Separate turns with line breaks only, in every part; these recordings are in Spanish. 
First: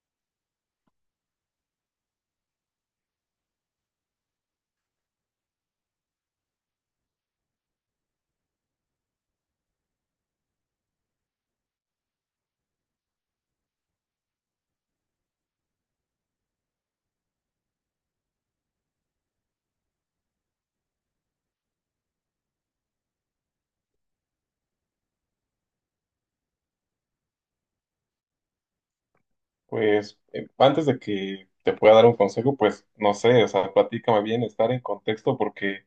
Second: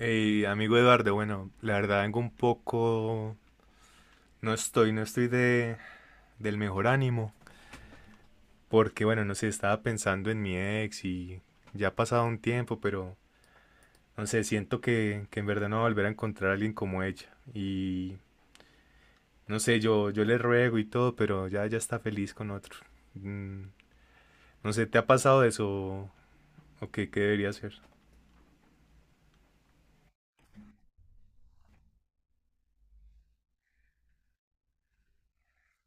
Hey, amigo Eduardo, bueno, la verdad vengo un poco, no estoy del mejor ánimo, porque bueno, no sé, estaba pensando en mi ex y ya ha pasado un tiempo, pero no sé, siento que en verdad no voy a volver a encontrar a alguien como ella. Y no sé, yo le ruego y todo, pero ya, ya está feliz con otro. Mm, no sé, ¿te ha pasado eso o qué debería hacer?
Pues antes de que te pueda dar un consejo, pues no sé, o sea, platícame bien, estar en contexto, porque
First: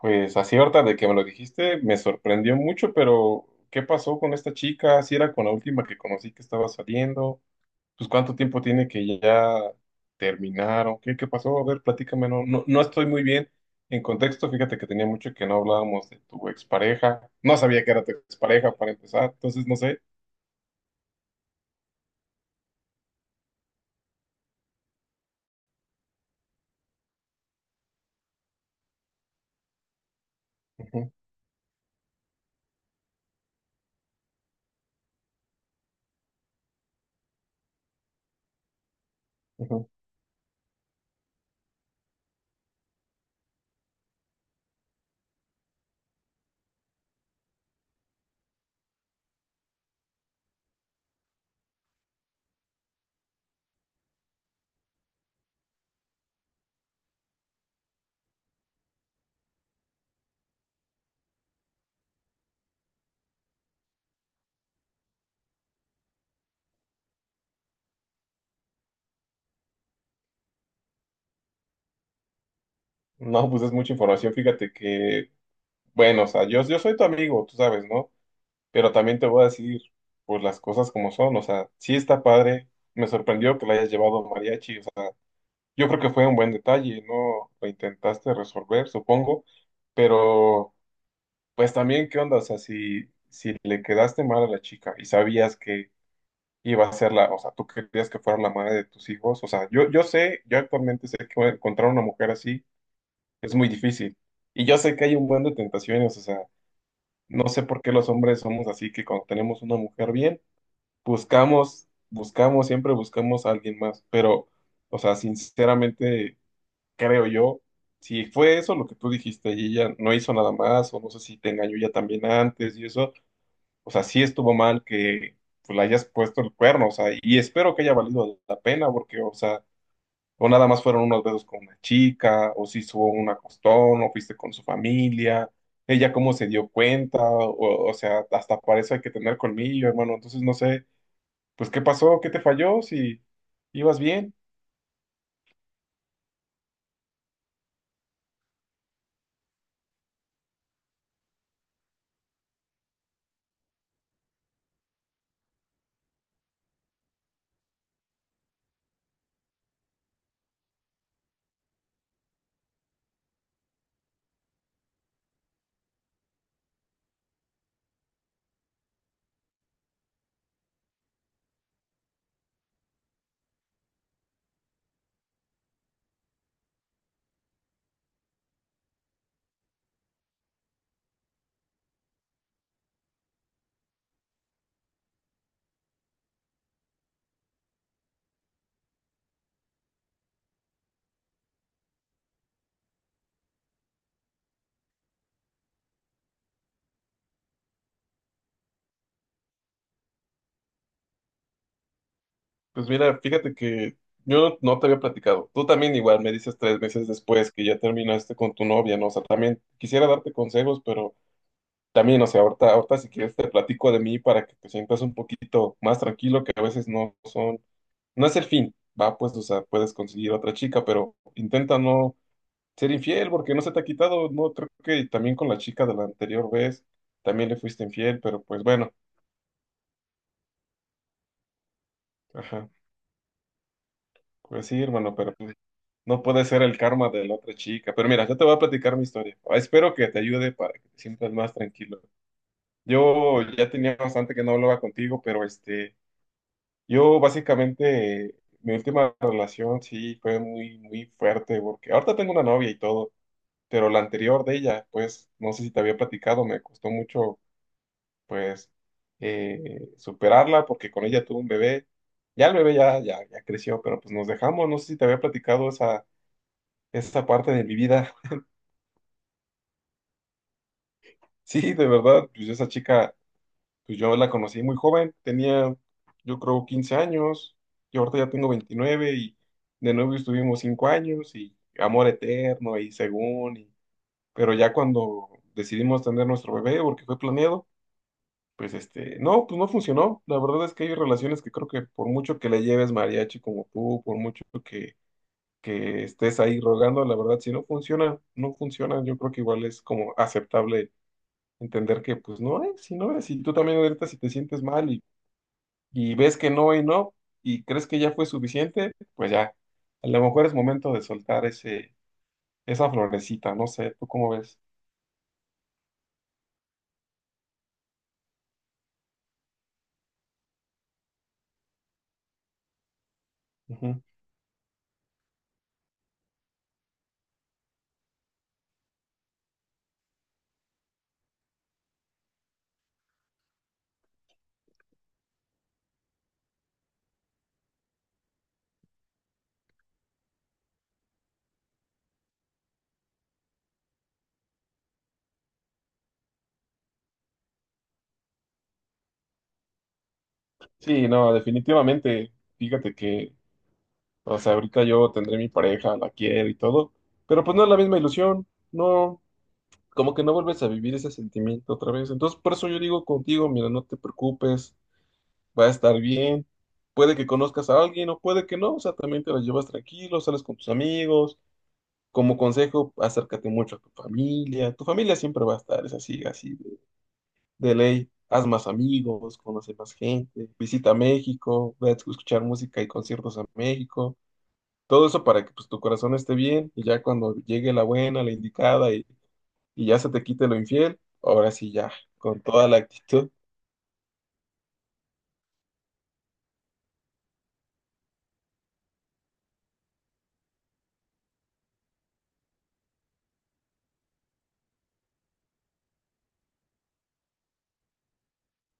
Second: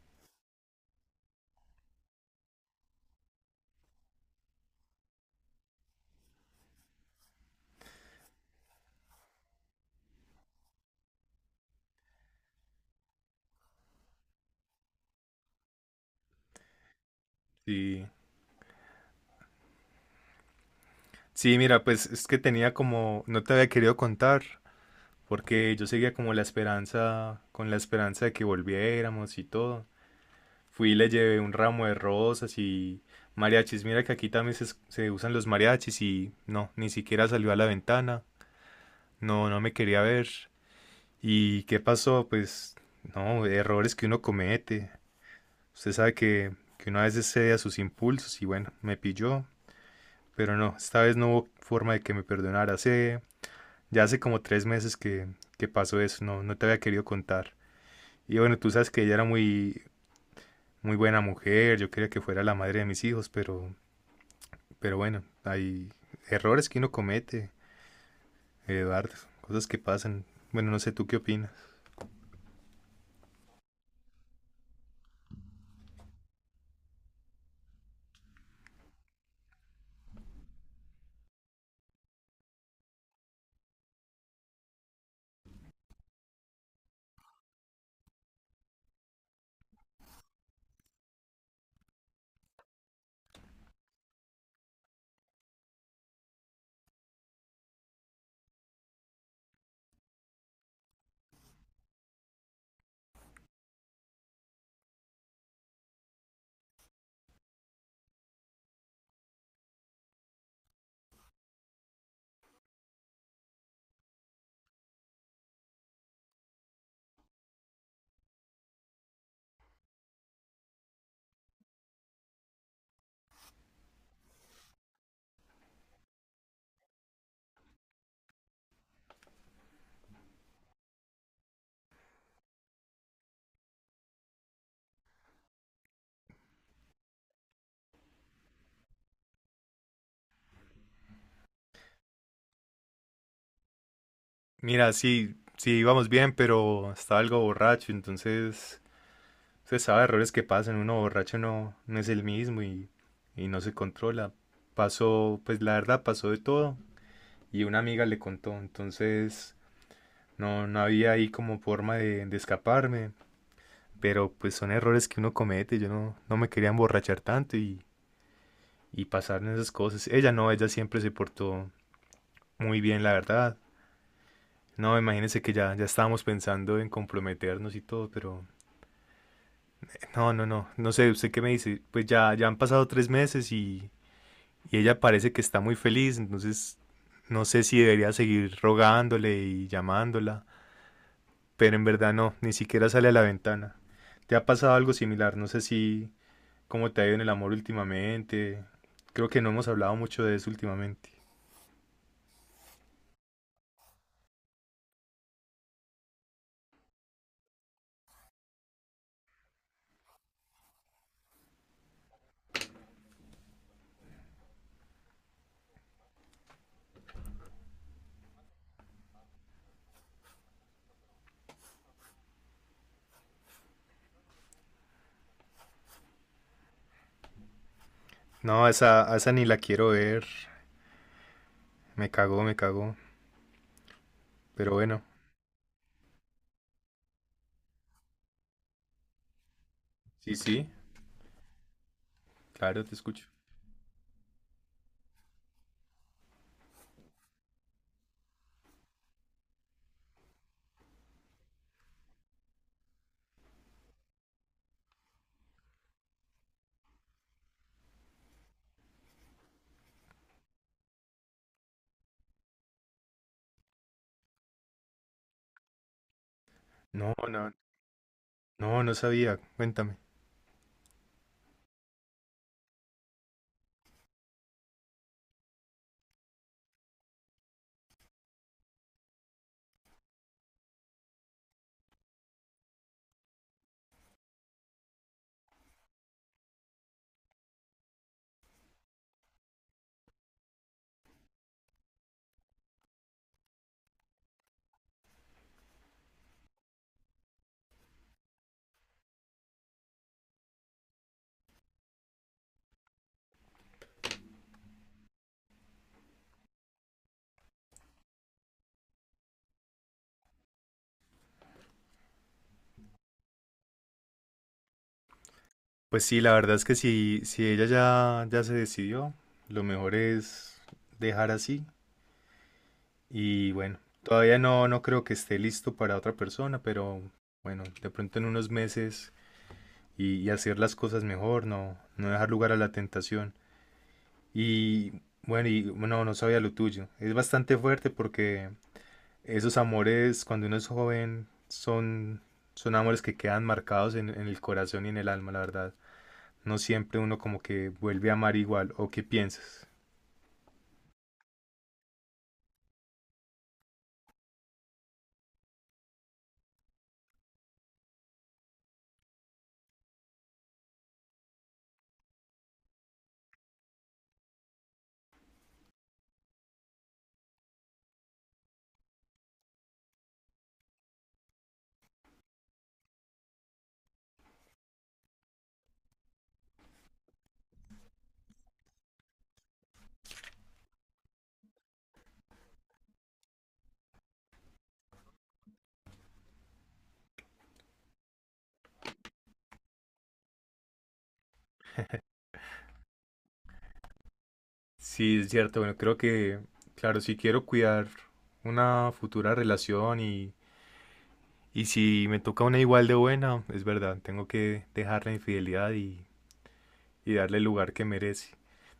pues así ahorita de que me lo dijiste, me sorprendió mucho, pero ¿qué pasó con esta chica? Si era con la última que conocí que estaba saliendo, pues cuánto tiempo tiene que ya terminaron, ¿¿qué pasó? A ver, platícame, no, no, no estoy muy bien en contexto, fíjate que tenía mucho que no hablábamos de tu expareja, no sabía que era
Sí,
tu expareja para empezar, entonces no sé.
sí, mira, pues es que tenía como, no te había querido contar porque yo seguía como la esperanza, con la esperanza de que volviéramos y todo. Fui y le
Ujú,
llevé un ramo de rosas y mariachis. Mira que aquí también se usan los mariachis y no, ni siquiera salió a la ventana. No, no me
ujú.
quería ver. ¿Y qué pasó? Pues no, errores que uno comete. Usted sabe que uno a veces cede a sus impulsos y bueno, me pilló. Pero no, esta vez no hubo forma de que me perdonara. Ya hace como 3 meses que pasó eso, no, no te había querido contar. Y bueno, tú sabes que ella era muy, muy buena mujer, yo quería que fuera la madre de mis hijos, pero bueno, hay errores que uno comete, Eduardo, cosas que pasan. Bueno, no sé tú qué opinas.
No, pues es mucha información. Fíjate que bueno, o sea, yo soy tu amigo, tú sabes, ¿no? Pero también te voy a decir, pues las cosas como son, o sea, sí está padre, me sorprendió que la hayas llevado mariachi, o sea, yo creo que fue un buen detalle, ¿no? Lo intentaste resolver, supongo, pero pues también, ¿qué onda? O sea, si le quedaste mal a la chica y sabías que iba a ser la, o sea, tú querías que fuera la madre de tus hijos, o sea, yo sé, yo actualmente sé que encontrar una mujer así es muy difícil, y yo sé que hay un buen de tentaciones, o sea, no sé por qué los hombres somos así, que cuando tenemos una mujer bien, buscamos, buscamos, siempre buscamos a alguien más. Pero, o sea, sinceramente, creo yo, si fue eso lo que tú dijiste y ella no hizo nada más, o no sé si te engañó ya también antes y eso, o sea, sí estuvo mal que pues, le hayas puesto el cuerno, o sea, y espero que haya valido la pena, porque, o sea, o nada más fueron unos besos con una chica, o si hubo un acostón, o fuiste con su familia, ella cómo se dio cuenta, o sea, hasta para eso hay que tener colmillo, hermano. Entonces no sé, pues qué pasó, qué te falló, si ibas bien.
Mira, sí, sí íbamos bien, pero estaba algo borracho, entonces usted sabe errores que pasan, uno borracho no, no es el mismo y no se controla. Pasó, pues la verdad pasó de todo y una amiga le contó, entonces no, no había ahí como forma de escaparme. Pero pues son errores que uno comete. Yo no, no me quería emborrachar tanto y pasar en esas cosas. Ella no, ella siempre se portó muy bien, la verdad. No, imagínense que ya, ya estábamos pensando en comprometernos y todo, pero no, no, no, no sé, ¿usted qué me dice? Pues ya, ya han pasado 3 meses y ella parece que está muy feliz, entonces no sé si debería seguir rogándole y llamándola, pero en verdad no, ni siquiera sale a la ventana. ¿Te ha pasado algo similar? No sé si, ¿Cómo te ha ido en el amor últimamente? Creo que no hemos hablado mucho de eso últimamente.
Pues mira, fíjate que yo no, no te había platicado. Tú también igual me dices 3 meses después que ya terminaste con tu novia, ¿no? O sea, también quisiera darte consejos, pero también, o sea, ahorita, ahorita si quieres te platico de mí para que te sientas un poquito más tranquilo, que a veces no son, no es el fin, va, pues, o sea, puedes conseguir otra chica, pero intenta no ser infiel porque no se te ha quitado, no, creo que también con la chica de la anterior vez también le fuiste infiel, pero pues
No, a
bueno,
esa, a esa ni la quiero ver. Me cagó, me
ajá,
cagó.
pues
Pero
sí,
bueno,
hermano, pero pues, no puede ser el karma de la otra chica, pero mira, yo te voy a platicar mi historia. Ah, espero que te
sí,
ayude
sí,
para que te sientas más tranquilo.
claro, te escucho.
Yo ya tenía bastante que no hablaba contigo, pero yo básicamente, mi última relación sí fue muy, muy fuerte, porque ahorita tengo una novia y todo, pero la anterior de ella, pues, no sé si te había platicado, me costó mucho, pues, superarla, porque con ella tuve un bebé, ya el bebé ya creció, pero pues nos dejamos, no sé si te había platicado esa,
No,
esa parte
no,
de mi vida.
no, no sabía. Cuéntame.
Sí, de verdad, pues esa chica pues yo la conocí muy joven, tenía yo creo 15 años, y ahorita ya tengo 29 y de novio estuvimos 5 años y amor eterno y según, y- pero ya cuando decidimos tener nuestro bebé porque fue planeado, pues no, pues no funcionó. La verdad es que hay relaciones que creo que por mucho que le lleves mariachi como tú, por mucho que, estés ahí rogando, la verdad si no funciona, no funciona, yo creo que igual es como aceptable entender que pues no es, si no es, y tú también ahorita si te sientes mal y ves que no y no, y crees que ya fue suficiente, pues ya, a lo mejor es momento de soltar ese, esa florecita, no sé, ¿tú cómo ves?
Pues sí, la verdad es que si ella ya, ya se decidió, lo mejor es dejar así. Y bueno,
Ujú.
todavía no, no creo que esté listo para otra persona, pero bueno, de pronto en unos meses y hacer las cosas mejor, no, no dejar lugar a la tentación. Y bueno, y no, no sabía lo tuyo. Es bastante fuerte porque esos amores cuando uno es joven son, son amores que quedan marcados en el corazón y en el alma, la verdad. No siempre uno como que vuelve a amar igual. ¿O qué piensas?
Sí, no, definitivamente, fíjate que, o sea, ahorita yo tendré mi pareja, la quiero y todo, pero pues no es la misma ilusión, no, como que no vuelves a vivir ese sentimiento otra vez, entonces por eso yo digo contigo, mira, no te preocupes, va a estar bien. Puede que conozcas a alguien o puede que no, o sea, también te la llevas tranquilo, sales con tus amigos. Como consejo, acércate mucho a tu familia. Tu familia siempre va a estar, es así, así de, ley. Haz más amigos, conoce más gente, visita México, ve a escuchar música y conciertos a México. Todo eso para que pues, tu corazón esté bien y ya cuando llegue la buena, la indicada y ya se te quite lo infiel, ahora sí ya, con toda la actitud.
Sí, es cierto. Bueno, creo que, claro, si quiero cuidar una futura relación y si me toca una igual de buena, es verdad, tengo que dejar la infidelidad y darle el lugar que merece.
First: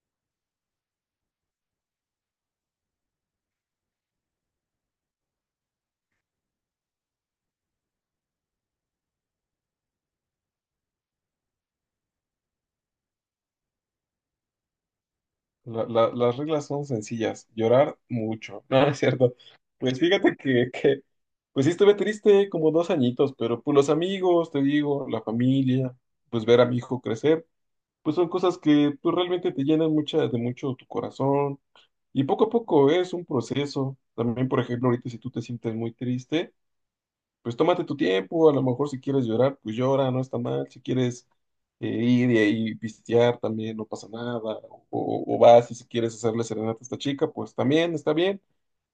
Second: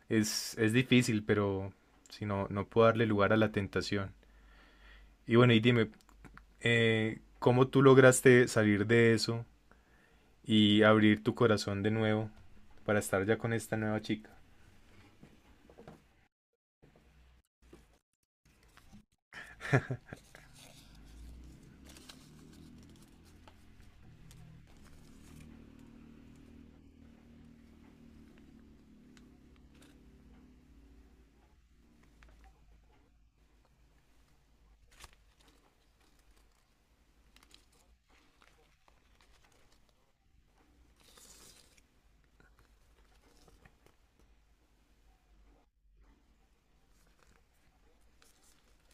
Es difícil, pero si no, no puedo darle lugar a la tentación. Y bueno, dime, ¿cómo tú lograste salir de eso y abrir tu corazón de nuevo para estar ya con esta nueva chica?
Las reglas son sencillas, llorar mucho, no, no es cierto. Pues fíjate que, pues sí estuve triste como 2 añitos, pero pues los amigos, te digo, la familia, pues ver a mi hijo crecer, pues son cosas que pues realmente te llenan mucha, de mucho tu corazón. Y poco a poco es un proceso. También, por ejemplo, ahorita si tú te sientes muy triste, pues tómate tu tiempo, a lo mejor si quieres llorar, pues llora, no está mal, si quieres ir y ahí pistear también, no pasa nada, o vas y si quieres hacerle serenata a esta chica, pues también está bien,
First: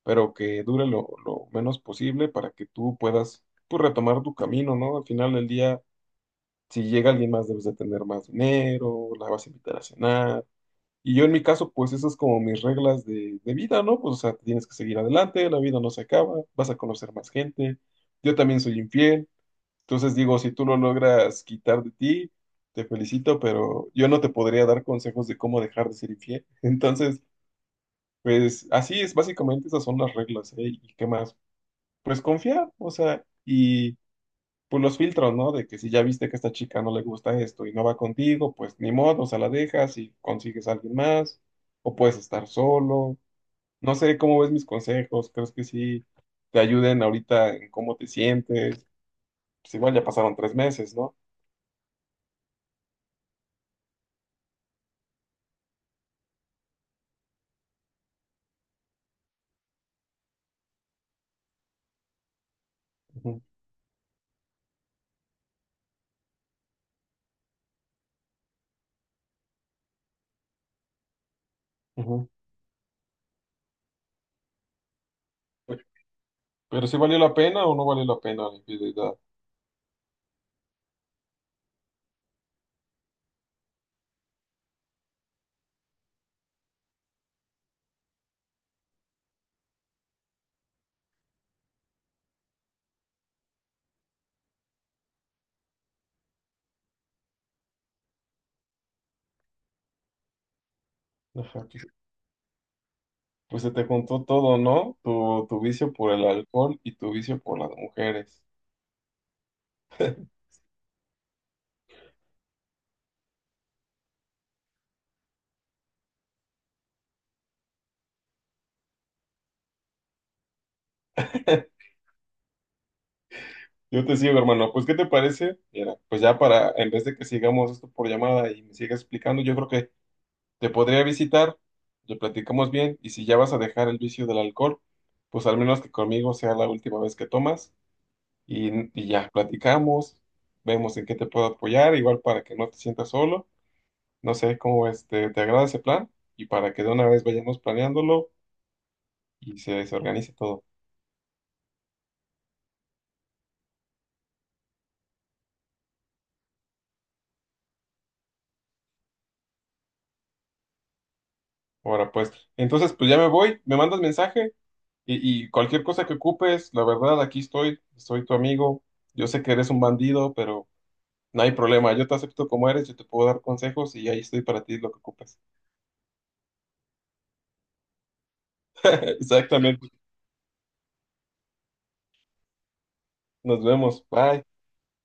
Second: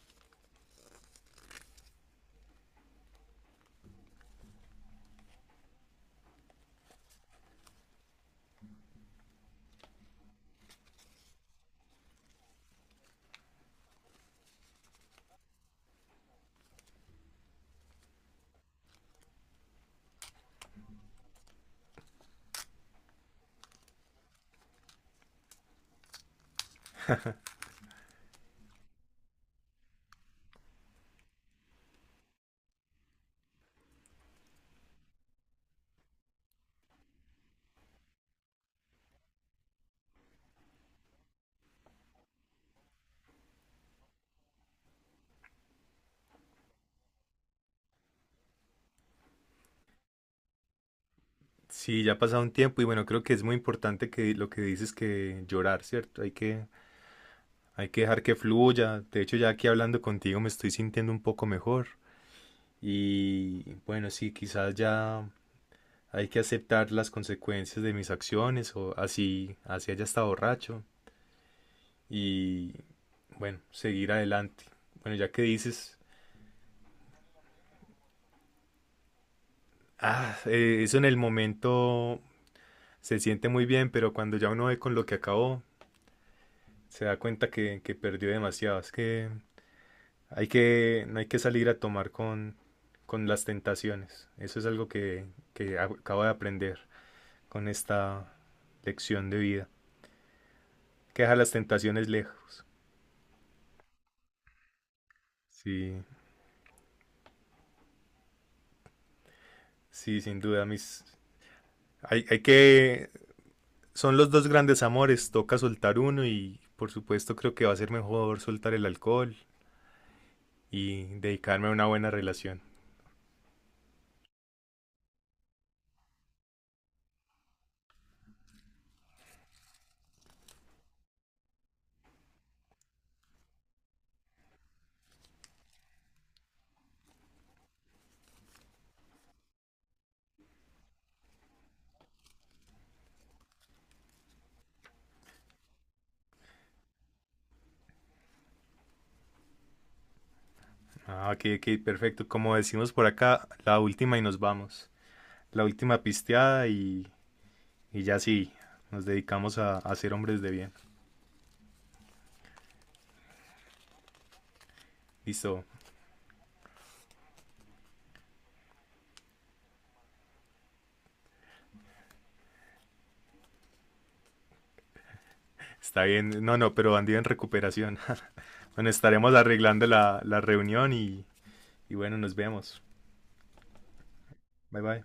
pero que dure lo, menos posible para que tú puedas pues, retomar tu camino, ¿no? Al final del día, si llega alguien más, debes de tener más dinero, la vas a invitar a cenar. Y yo en mi caso, pues esas es como mis reglas de vida, ¿no? Pues o sea, tienes que seguir adelante, la vida no se acaba, vas a conocer más gente. Yo también soy infiel, entonces digo, si tú lo logras quitar de ti, te felicito, pero yo no te podría dar consejos de cómo dejar de ser infiel. Entonces, pues así es, básicamente esas son las reglas, ¿eh? ¿Y qué más? Pues confiar, o sea, y pues los filtros, ¿no? De que si ya viste que a esta chica no le gusta esto y no va contigo, pues ni modo, o sea, la dejas y consigues a alguien más, o puedes estar solo. No sé cómo ves mis consejos, ¿crees que sí te ayuden ahorita en cómo te sientes? Pues igual ya pasaron 3 meses, ¿no?
Sí, ya ha pasado un tiempo y bueno, creo que es muy importante que lo que dices que llorar, ¿cierto? Hay que dejar que fluya. De hecho, ya aquí hablando contigo me estoy sintiendo un poco mejor.
Ujú,
Y bueno, sí, quizás ya hay que aceptar las consecuencias de mis acciones o así, así haya estado borracho.
ujú.
Y bueno, seguir adelante. Bueno, ya que dices,
Pero si valió la pena o no valió la pena la infidelidad.
ah, eso en el momento se siente muy bien, pero cuando ya uno ve con lo que acabó, se da cuenta que perdió demasiado. Es que no hay que salir a tomar con las tentaciones. Eso es algo que acabo de aprender con esta lección de vida. Hay que deja las
Ajá,
tentaciones lejos.
pues se te juntó todo, ¿no? Tu vicio
Sí,
por el alcohol y tu vicio por las mujeres.
sí, sin duda, mis... Hay que Son los dos grandes amores, toca soltar uno y por supuesto creo que va a ser mejor soltar el alcohol y dedicarme a una buena relación.
Yo te sigo, hermano. Pues, ¿qué te parece? Mira, pues ya para, en vez de que sigamos esto por llamada y me sigas explicando, yo creo que te podría visitar, lo platicamos bien, y si ya vas a dejar el vicio del alcohol, pues al menos que conmigo sea la última vez que tomas y, y, ya platicamos, vemos en qué te puedo apoyar, igual para que no te sientas solo. No sé cómo es, ¿te agrada ese plan? Y para que de una vez vayamos planeándolo y se, organice todo.
Ah, ok, ok, perfecto. Como decimos por acá, la última y nos vamos. La última pisteada y ya sí, nos dedicamos a ser hombres de bien.
Ahora pues, entonces pues ya me voy, me mandas mensaje y
Listo,
cualquier cosa que ocupes, la verdad, aquí estoy, soy tu amigo. Yo sé que eres un bandido, pero no hay problema, yo te acepto como eres, yo te puedo dar consejos y ahí estoy para ti lo que ocupes.
está bien. No, no, pero bandido en recuperación. Bueno, estaremos arreglando
Exactamente,
la reunión y bueno, nos vemos.
nos vemos, bye.
Bye bye.